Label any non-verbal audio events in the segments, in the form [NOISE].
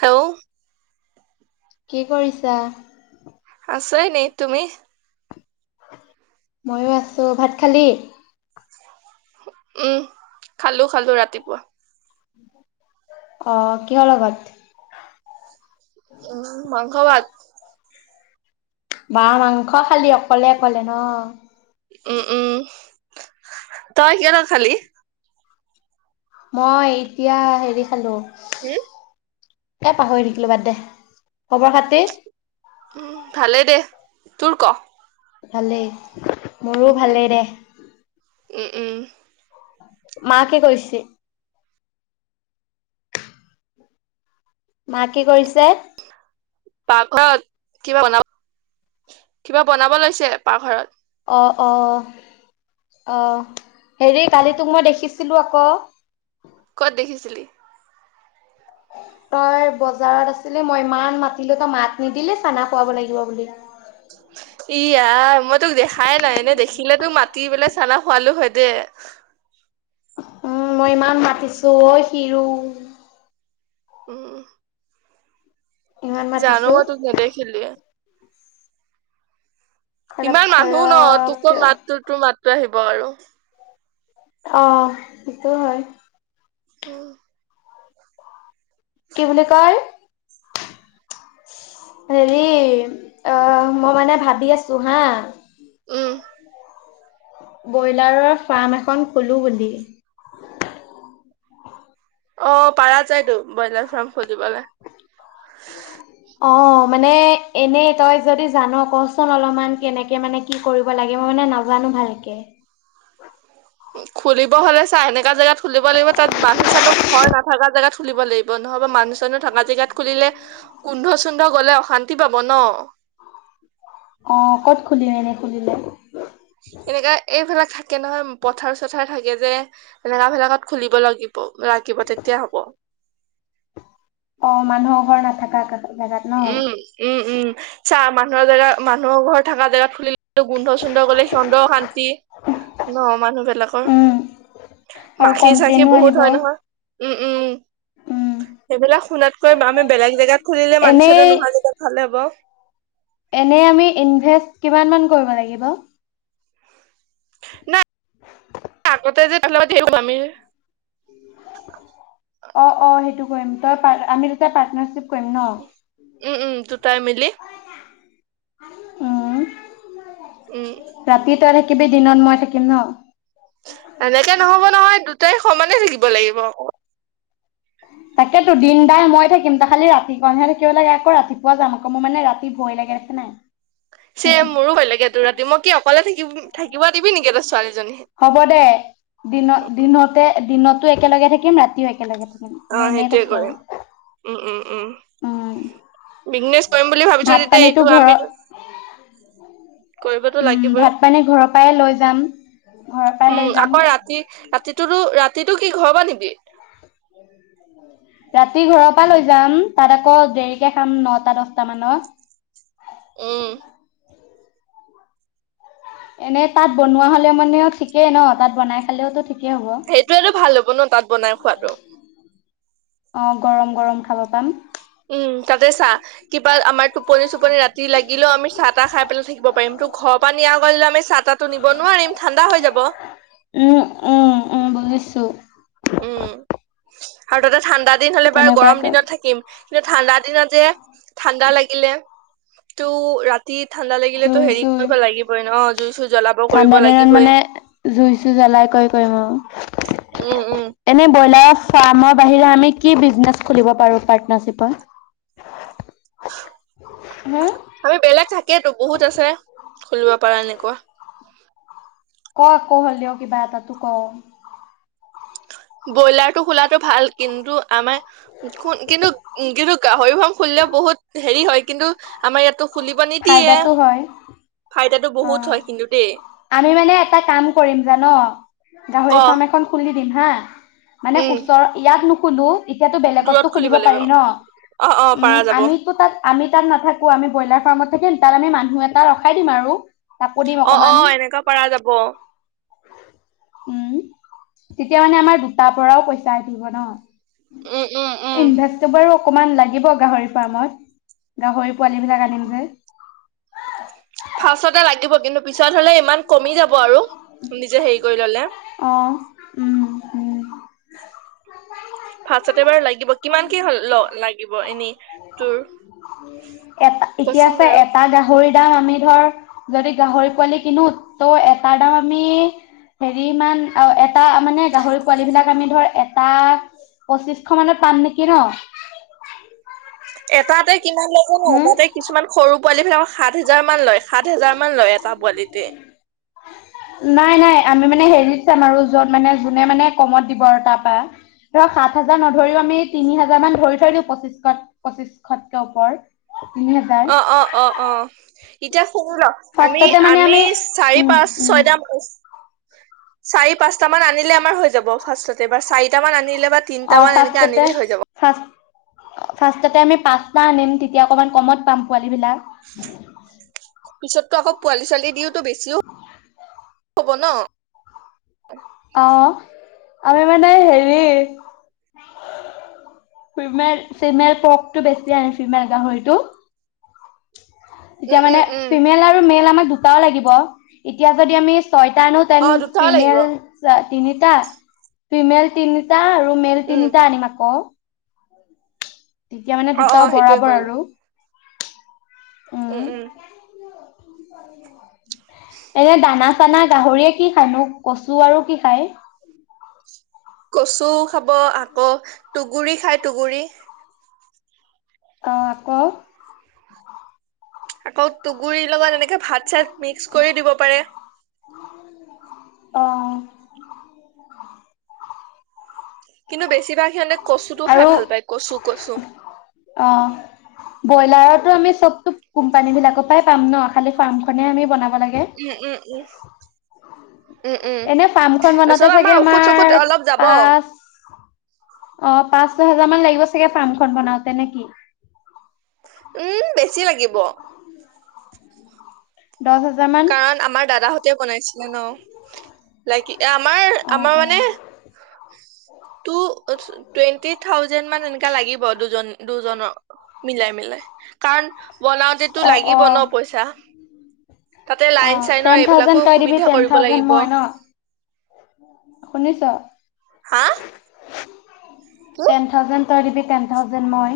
হেও কি কৰিছা? আছাই নে তুমি? ময়ো আছো। ভাত খালি? উম খালো, খালো ৰাতিপুৱা। অ' কিহৰ লগত? উম মাংস ভাত। বা মাংস খালি অকলে অকলে ন'। উম উম তই কিয় নাখালি মই এতিয়া হেৰি খালো হম? এ পাহৰি থাকিলো বাদ দে খবৰ খাতি? উম ভালেই দে তোৰ ক ভালেই মোৰো ভালেই দে উম উম মা কি কৰিছে মা কি কৰিছে? পাকঘৰত কিবা বনাব কিবা বনাব লৈছে পাকঘৰত অ অ অ হেৰি কালি তোক মই দেখিছিলো আকৌ কত দেখিছিলি তই বজাৰত আছিলি মই ইমান মাতিলো তই মাত নিদিলি চানা খুৱাব লাগিব বুলি ই আই ম তোক দেখাই নাই এনে দেখিলে তো মাতি পেলে চনৰ খোৱালো হয় দে উম মই ইমান মাতিছো ঐ শিৰো [INAUDIBLE] ইমান জানো মাতিছো। মই তোক নেদেখিলোৱে খৰাপ ইমান মানুহ ন খৰাপ তোকো কিয় মাত তোৰ তোৰ মাত আহিব আৰু অ সেইটো হয় উম কি বুলি কই হেৰি অ মই মানে ভাবি আছো হা উম ব্ৰইলাৰৰ ফাৰ্ম এখন খোলোঁ বুলি অ পাৰা যাইতো ব্ৰইলাৰ ফাৰ্ম খুলিবলৈ অ মানে এনেই তই যদি জান কচোন অলপমান কেনেকে মানে কি কৰিব লাগে মই মানে নাজানো ভালকে খুলিব হ'লে চা এনেকা জাগাত খুলিব লাগিব তাত মানুহ চানো ঘৰ নাথাকা জেগাত খুলিব লাগিব নহবা মানুহ থকা জেগাত খুলিলে গোন্ধ চুন্ধ গলে অশান্তি পাব ন শুনিলে কেনে হয় পথাৰ চথাৰ থাকে যে এনেকা জেগা এটাত খুলিব লাগিব ৰাখিব তেতিয়া হ'ব অ মানুহৰ ঘৰ নাথাকা এটাত উম উম উম চা মানুহৰ জেগা মানুহৰ ঘৰ থকা জেগাত খুলিল গোন্ধ চোন্ধ গলে সিহঁতৰ অশান্তি ন মানুহবিলাকৰ উম আৰু মাখি চাখি কমপ্লেইনো বহুত আহিব হয় নহয় উম উম উম সেইবিলাক শুনাতকৈ বা আমি বেলেগ জেগাত খুলিলে মানুহ পি নহয়তিয়া ভালে হ'ব [UNINTELLIGIBLE] [UNINTELLIGIBLE] এনে আমি ইনভেষ্ট কিমান মান কৰিব লাগিব [INAUDIBLE] ন আগতে যে আমি [INAUDIBLE] ম তই আমি যে প্নাৰশিপ [UNINTELLIGIBLE] কৰিম ন [INAUDIBLE] উম উম দুটাই মিলি [INAUDIBLE] অহ উম [INAUDIBLE] ৰাতি তাৰে কিবি দিনত মই থাকিম ন [INAUDIBLE] এনেকে নহব নহয় দুটাই সমানে থাকিব লাগিব তাকেতো দিনদাৰ মই থাকিম ত খালি ৰাতিকণহে থাকিব লাগে আকৌ ৰাতিপুৱা যাম আকৌ মোৰ মানে ৰাতি ভয় লাগে দেছে নাই [INAUDIBLE] চে মোৰো ভয় লাগে তোৰ ৰাতি মই কি অকলে থাকিম [INAUDIBLE] হ'ব দে দিনত দিনতে দিনতো একেলগে থাকিম ৰাতিয়ও একেলগে থাকিম। অ, মই এনেই সেইটোৱে কৈছো আৰু কৰিম উম, উম, উম উম বিজনেছ কৰিম বুলি ভাত ভাবিছো যেতিয়া পানীতো এইটো ঘৰৰ আমি কৰিবতো উম লাগিবই ভাত পানী ঘৰৰ পৰাই লৈ যাম ঘৰৰ পৰাই লৈ যাম । ৰাতিটো ৰাতিটো কি ঘৰ পৰা নিবি। ৰাতি ঘৰৰ পৰা লৈ যাম তাত আকৌ দেৰিকে খাম নটা দছটা মানত । উম এনে তাত বনোৱা হ'লে মানেও ঠিকেই ন তাত বনাই খালেওটো ঠিকে সেইটোয়ো ভাল হ'ব ন তাত বনাই খোৱাাতটো । অ গৰম গৰম খাব পাম । উম তাতে চাহ কিবা আমাৰ টোপনি চটোপনি ৰাতি লাগিলেও আমি চাহ তাহ খাই পেলাই থাকিব পাৰিম তো ঘৰৰ পৰা নিয়া কিলো আমি সাত উম, উম, উম বুজিছো। স [UNINTELLIGIBLE] উম আৰু তাতে ঠাণ্ডা দিন হ'লে বাৰ তেনেকুৱাই গৰম কৰিম দিনত থাকিম । কিন্তু ঠাণ্ডা দিনত যে ঠাণ্ডা লাগিলে টো ৰাতি ৰাতি ঠাণ্ডা লাগিলেতো জুই হেৰি চুই কৰিব লাগিবই ন। জুই চুই জ্বলাব কৰিব ঠাণ্ডা দিনত লাগিবই মানে জুই চুই জ্বলাই কৈ কৰিম আৰু [UNINTELLIGIBLE] উম, উম। মানে ফাম্ৰ ৰ বাহিৰে আমি কি বিজনেছ খুলিব পাৰো পাতনাৰচিপৰ। আমি বেলেগ থাকেইতো বহুত আছে। খুলিব পাৰা এনেকুৱা। ক ক হলেও কিবা এটা তো ক। ব্ৰইলাৰ টো খোলাতো ভাল কিন্তু আমাৰ। কিন্তু উ কিন্তু গাহৰিফাম খুলিলেও বহুত হেৰি হয় কিন্তু আমাৰ ইয়াতো খুলিব নিদিয়ে ফাইদাটো হয় ভাইট অ' আমি মানে এটা কাম কৰিম জান ক গাহৰি ফাৰ্ম এখন খুলি দিন হা। মানে উম ওচৰ ইয়াত ন কুলো। এতিয়াতো দূৰত বেলেগতো খুলিব লাগিব পাৰি ন অ অ উম পাৰা যাব আমিতো তাত আমি তাত নাথাকোঁ আমি ব্ৰইলাৰ ফাৰ্মত থাকিম তাত আমি মানুহ এটা ৰখাই দিম আৰু। তাকো দিম অ', অকমান অ' এনেকুৱা পৰা যাব। উম তেতিয়া মানে আমাৰ দুটাৰ পৰাও পইচা আহিব ন উম উম উম। ইনভেষ্ট বাৰু অকমান লাগিব গাহৰি ফাৰ্মত গাহৰি পোৱালী বিলাক আনিম যে। ফাৰ্ষ্টতে লাগিব কিন্তু পিছত হলে ইমান কমি যাব আৰু নিজে হেৰি কৰি ললে। অ উম হম। ফাৰছতে বাৰু লাগিব কিমান কি ল লাগিব এনে তোৰ এটা এতিয়া কচোন চা বাৰু এটা গাহৰি আমি ধৰ যদি গাহৰি পোৱালি কিনোত ত' এটাৰ দাম আমি হেৰিমান এটা মানে গাহৰি পোৱালি বিলাক আমি ধৰ এটা পঁচিশশ মানত পাম নেকি ন। এটাতে। কিমান লয় জান হুম? তাতে কিছুমান সৰু পোৱালি ফিল সাত হেজাৰ মান লয় সাত হেজাৰ মান লয় এটা পোৱালিতে। নাই নাই আমি মানে হেৰিত চাম আৰু য'ত মানে যোনে মানে কমত দিব আৰু তাৰপা ধৰক সাত হাজাৰ নধৰিও আমি তিনি হাজাৰ মান ধৰি থৈ দিওঁ পঁচিশশ পঁচিশশতকে ওপৰত। অ', অ', অ', অ'। এতিয়া শুনি ল আমি ফাৰ্ষ্টতে মানে আমি চাৰি উম পাঁচ উম ছয়টা [INAUDIBLE] চাৰি পাঁচটা মান আনিলে আমাৰ হৈ যাব ফাৰ্ষ্টত। এইবাৰ চাৰিট মান আনিলে বা তিনটা অ মান এনেকে স্বাস্থ্যতে আনিলে হৈ যাব। ফাৰ্ষ্টতে আমি পাচ্তা আনিম তেতিয়া অকমান কমত পাম [INAUDIBLE] পোৱালী বিলাক [INAUDIBLE] পিছততো আকৌ পোৱালি ছোৱালি দিওতো বেছিও হ'ব ন [INAUDIBLE] অ আমি মানে হেৰি ফিমেল ফিমেল পকটো বেছি অ ফিমেল গাহৰিটো [INAUDIBLE] উম তেতিয়া মানে উম উম। ফিমেল আৰু মেল আমাক দু টাও লাগিব এতিয়া যদি আমি [INAUDIBLE] ছয়টা আনু অ তেন দুটাও লাগিব ফিমল তিনিটা ফিমেল তিনিটা আৰু মেল উম তিনিটা আনিম আকৌ [INAUDIBLE] তেতিয়া মানে অ অ দুটাও সেইটোৱে বৰাবৰ কৰিবা আৰু [INAUDIBLE] উম উম এনে দানা চানা গাহৰিয়ে কি খানো কচু আৰু কি খায়? কচু খাব আকৌ টুগুৰি খাই টুগুৰি। অ আকৌ? আকৌ তুগুৰি লগা এনেকে এনেকে ভাত চাত মিক্স কৰি দিব পাৰে। অহ [INAUDIBLE] কিন্তু বেছিভাগ সিহঁতে কচুটো খাই আৰু ভাল পায় কচু কচু ব্ৰইলাৰো আমি চবতো কোম্পানী বিলাকৰ পৰাই পাম ন খালি ফাৰ্মখনে আমি বনাম উম উম উম! উম উম এনে ফাৰ্ম খন বনাতে তাৰপিছত চাগে ঔষধ চৌষধ আমাৰ অলপ যাব পাঁচ অ পাঁচ ছহ হেজাৰ মান লাগিব চাগে ফাৰ্ম খন বনাওতে নেকি? উম বেছি লাগিব। দহ হেজাৰ মান কাৰণ আমাৰ দাদাহতে বনাইছিলে ন লাগি এ আমাৰ অ আমাৰ অ মানে টু টুৱেণ্টি থাউজেণ্ড মান এনে লাগিব দুজন দুজনৰ মিলাই মিলাই কাৰণ বনাওতে তো অ অ লাগিব ন পইচা! তাতে অ লাইন চাইনৰ টেন এইবিলাকো থাউজেড তই দিবি সুবিধা টেন কৰিব থাউজেড লাগিব মই ন শুনিছ? হা? টেন থাউজেণ্ড তই দিবি টেন থাউজেণ্ড মই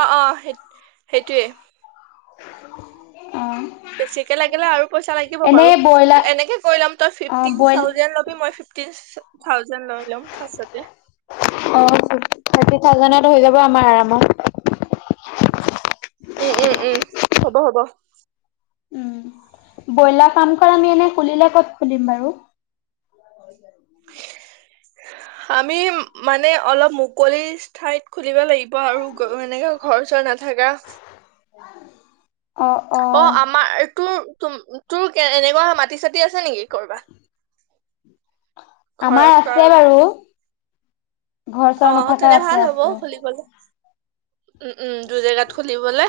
অ' অ' স সেইটোৱে। [UNINTELLIGIBLE] বেছিকে লাগিলে আৰু পইচা লাগিব বাৰু। এনেই ব্ৰইলাৰ এনেকে কৰি লম তই অ ফিফতিন বইল থাউজেন লবি মই [INAUDIBLE] থাউজেণ্ড লৈ লম ফাৰছতে। অ [UNINTELLIGIBLE] হৈ যাব আমাৰ আৰামত। উম উম উম হ'ব হ'ব। উম ব্ৰইলাৰ ফামখন আমি এনে খুলিলে ক'ত খুলিম বাৰু? আমি মানে অলপ মুকলি ঠাইত খুলিব লাগিব আৰু এনেকে ঘৰ চৰ নাথাকা। অ' আমাৰটো তম তোৰ এনেকুৱা মাটি চতি আছে নেকি কৰবাত ঘৰ আমাৰ আছে কাৰোবাৰ বাৰু। ঘৰ অ চৰ নথকা তেনে ভাল আছে হ'ব আছে। খুলিবলে উম উম দুই জেগাত খুলিবলৈ।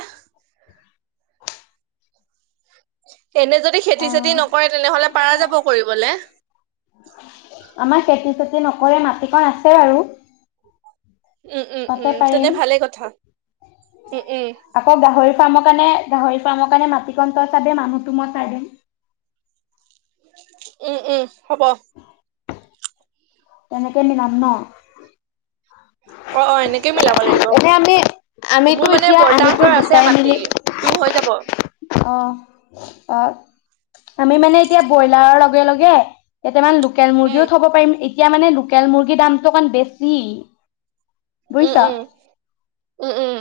এনে যদি অ খেতি চেতি নকৰে তেনেহলে পাৰা যাব কৰিবলে। আমাৰ খেতি চেতি নকৰে মাটিকণ আছে বাৰু। উম উম তাতে উম তেনে পাৰিম। ভালে কথা উম উম। আকৌ গাহৰি ফাৰ্মৰ কাৰণে গাহৰি ফাৰ্মৰ কাৰণে মাটিকণ তই চাবি মানুহটো মই চাই দিম। উম উম হ'ব। তেনেকে নিলাম ন। অ', অ' এনেকেই মিলাব লাগিব এনে আমি আমিতো মোৰ মানে এতিয়া আমিতো বৰ্তাহঁতৰ আছে দুটাই মাটি মিলি তটো হৈ যাব। অ', অ' আমি মানে এতিয়া ব্ৰইলাৰৰ লগে লগে কেইটামান লু লোকেল উম মুৰ্গীও থব পাৰিম। এতিয়া মানে লোকেল মুৰ্গীৰ দামটো অকমান বেছি। উম বুজিছ উম উম উম।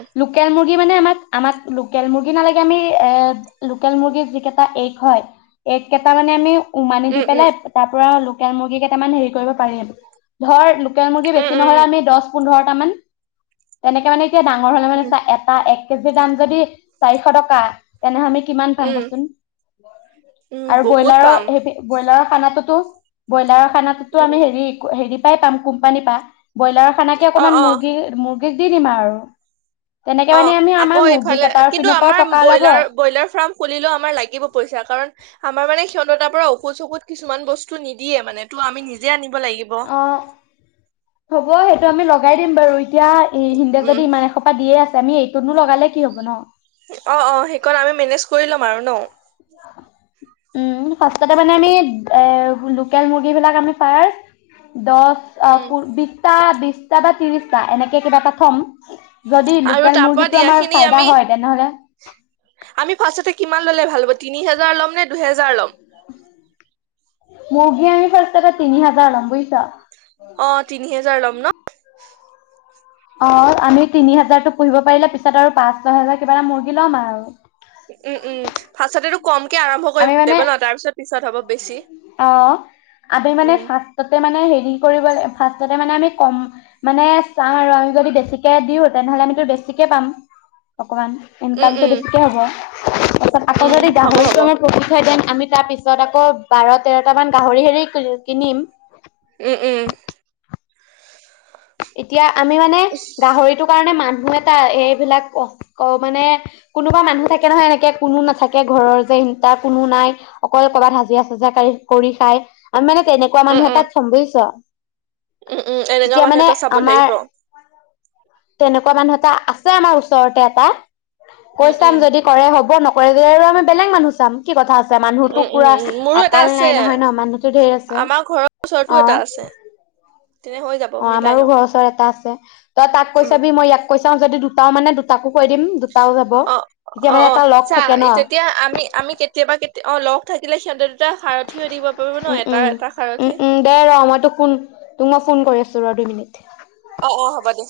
[UNINTELLIGIBLE] লোকেল মুৰ্গী যি কেইটা এগ হয় এগ কেইটা মানে আমি উমানি দি উম উম পেলাই তাৰ পৰালোক লোকেল মুৰ্গী কেইটামান হেৰি কৰিব পাৰিটো ধৰ লোকেল মুৰ্গী উম উম উম বেছিনহ'লে আমি দচ পোন্ধৰটা মান তেনেকে মানে ডাঙৰ হ'লে মানে উম চা এটা এক কেজিৰ দাম যদি চাৰিশ টকা তেনে আমি কিমান পাম উম বচোন উম আৰু বহুত ব্ৰইলাৰৰ পাম সে ব্ৰইলাৰৰ খানাতোতো ব্ৰইলাৰ খানাটোতো আমি উম হেৰি হেৰি পাই পাম কোম্পানী পা ব্ৰইলাৰৰ খানাকে অ অকণমান অ মুৰ্গী মুৰ্গী দিগ দি দিম আৰু । তেনেকে অ মানে আমি আকৌ আমাৰ মুৰ্গী ইফালে কেইটাৰ পিনৰ পৰাও টকা ওলাব। [UNINTELLIGIBLE] খুলেও আমাৰ লাগিব পইা কাৰণ আমাৰ মানে ক্ষতাৰ পৰা ষুধ চু কিছমান বস্তু নিদিয়ে মানে ত আমি নিজে আম। অ' হ'ব সেইটো। আমি লগাই দিম বাৰু। তেতিয়া হিন্দে উম যদি ইমান এসোপা দিয়ে আছে [UNINTELLIGIBLE] কি হ'ব ন অ', অ' সেইকণ আমি মেনেজ কৰি ল'ম আৰু ন উম ফতে মানে আমি এ লোকেল মুৰ্গী বিিলাক আমি পাই দ উম বি বিশটা বা ত্ৰিশটা এনেকে কিবা এটা থম যদি আৰু লোকেল তাৰ পৰা মুৰ্গীটো দিয়া আমাৰ খিনি ফাইদা আমি হয় তেনেহলে হাল তিনি হাজাৰ লম দুহেজাৰ ল'ম মগি আমি ফছ্ত কা তিনিহ হাজালম পুইছ অ তিনি হেজাৰ ল'ম ন অ আমি তিনি হাজাৰতো পুহিব পাৰিলে পিছত আৰু পাঁচ দহ হাজাৰ কিবা এটা মুৰ্গী ল'ম আৰু উম উম ভাচাতেতটো কম আমি মানে বেছি অ আমি মানে উম ফাৰ্ষতে মানে হেৰি কৰিব লাগ ফাৰ্ষতে মানে আমি কম মানে চা আৰু আমি যদি বেছিকে দিওঁ তেনেহলে আমিতো বেছিকে পাম অকণমান উম ইনকামটো উম বেছিকে হ'ব তাৰপিছত আকৌ উম যদি হ'ব হ'ব গাহৰিটো আমাৰ ন আমি তাৰ পিছত আকৌ বাৰ তেৰটামান গাহৰি হেৰি কিনিম উম উম এতিয়া আমি মানে গাহৰিটোৰ কাৰণে মান মান এটা এইবিলাক ক মানে কোনোবা মানুহ থাকে নহয় এনেকে কোনো নাথাকে ঘৰৰ যে ই তাৰ কোনো নাই অকল কৰবাত হাজিৰা চাজিৰা কৰি খাই আমিানে তেনেকুৱা উম মানুহ এ উম তাত চ'ম বুজিছ উম উম এনেকাাও মানুহ এটা আমাৰ দিবলাগিব। তেনেকুৱা মানুহ এটা আছে আমাৰ ওচৰতে এটা। উম কৈ চাম উম যদি কৰে হ'ব, নক কৰিলে আৰু আমি বেলেগ মানুহ চাম। কি কথা আছে মানুহটো উম উম পোৰা উম মোৰো এটা আকাল আছে নাই নহয় নহ, মানুহটো ধেই আছে, আমাৰ ঘৰৰ ওচৰতো অহ। এটা আছে তেনে হৈ যাব অহ মিলাই আমাৰো ল'ম ঘৰৰ ওচৰত এটা আছে। তই তাক কৈ উম চাবি, মই ইয়াক কৈ চাম। চাওঁ, যদি দুটাও মানে দুটাকো কৈ দিম দুটাও যাব অ', তেতিয়া অ', মানে অ' এটা লগ চা থাকে ন তেতিয়া আমি, আমি কেতিয়াবা, কেতিয়াবা অ' লও। থাকে সিহঁৰ উম', উম', সাৰথি উম', উম' দে ৰহ, মই তোক ফোন, তোক মই ফোন কৰি আছো। চৌৰা দি মিনিট। অ', অ', হ'ব', দে।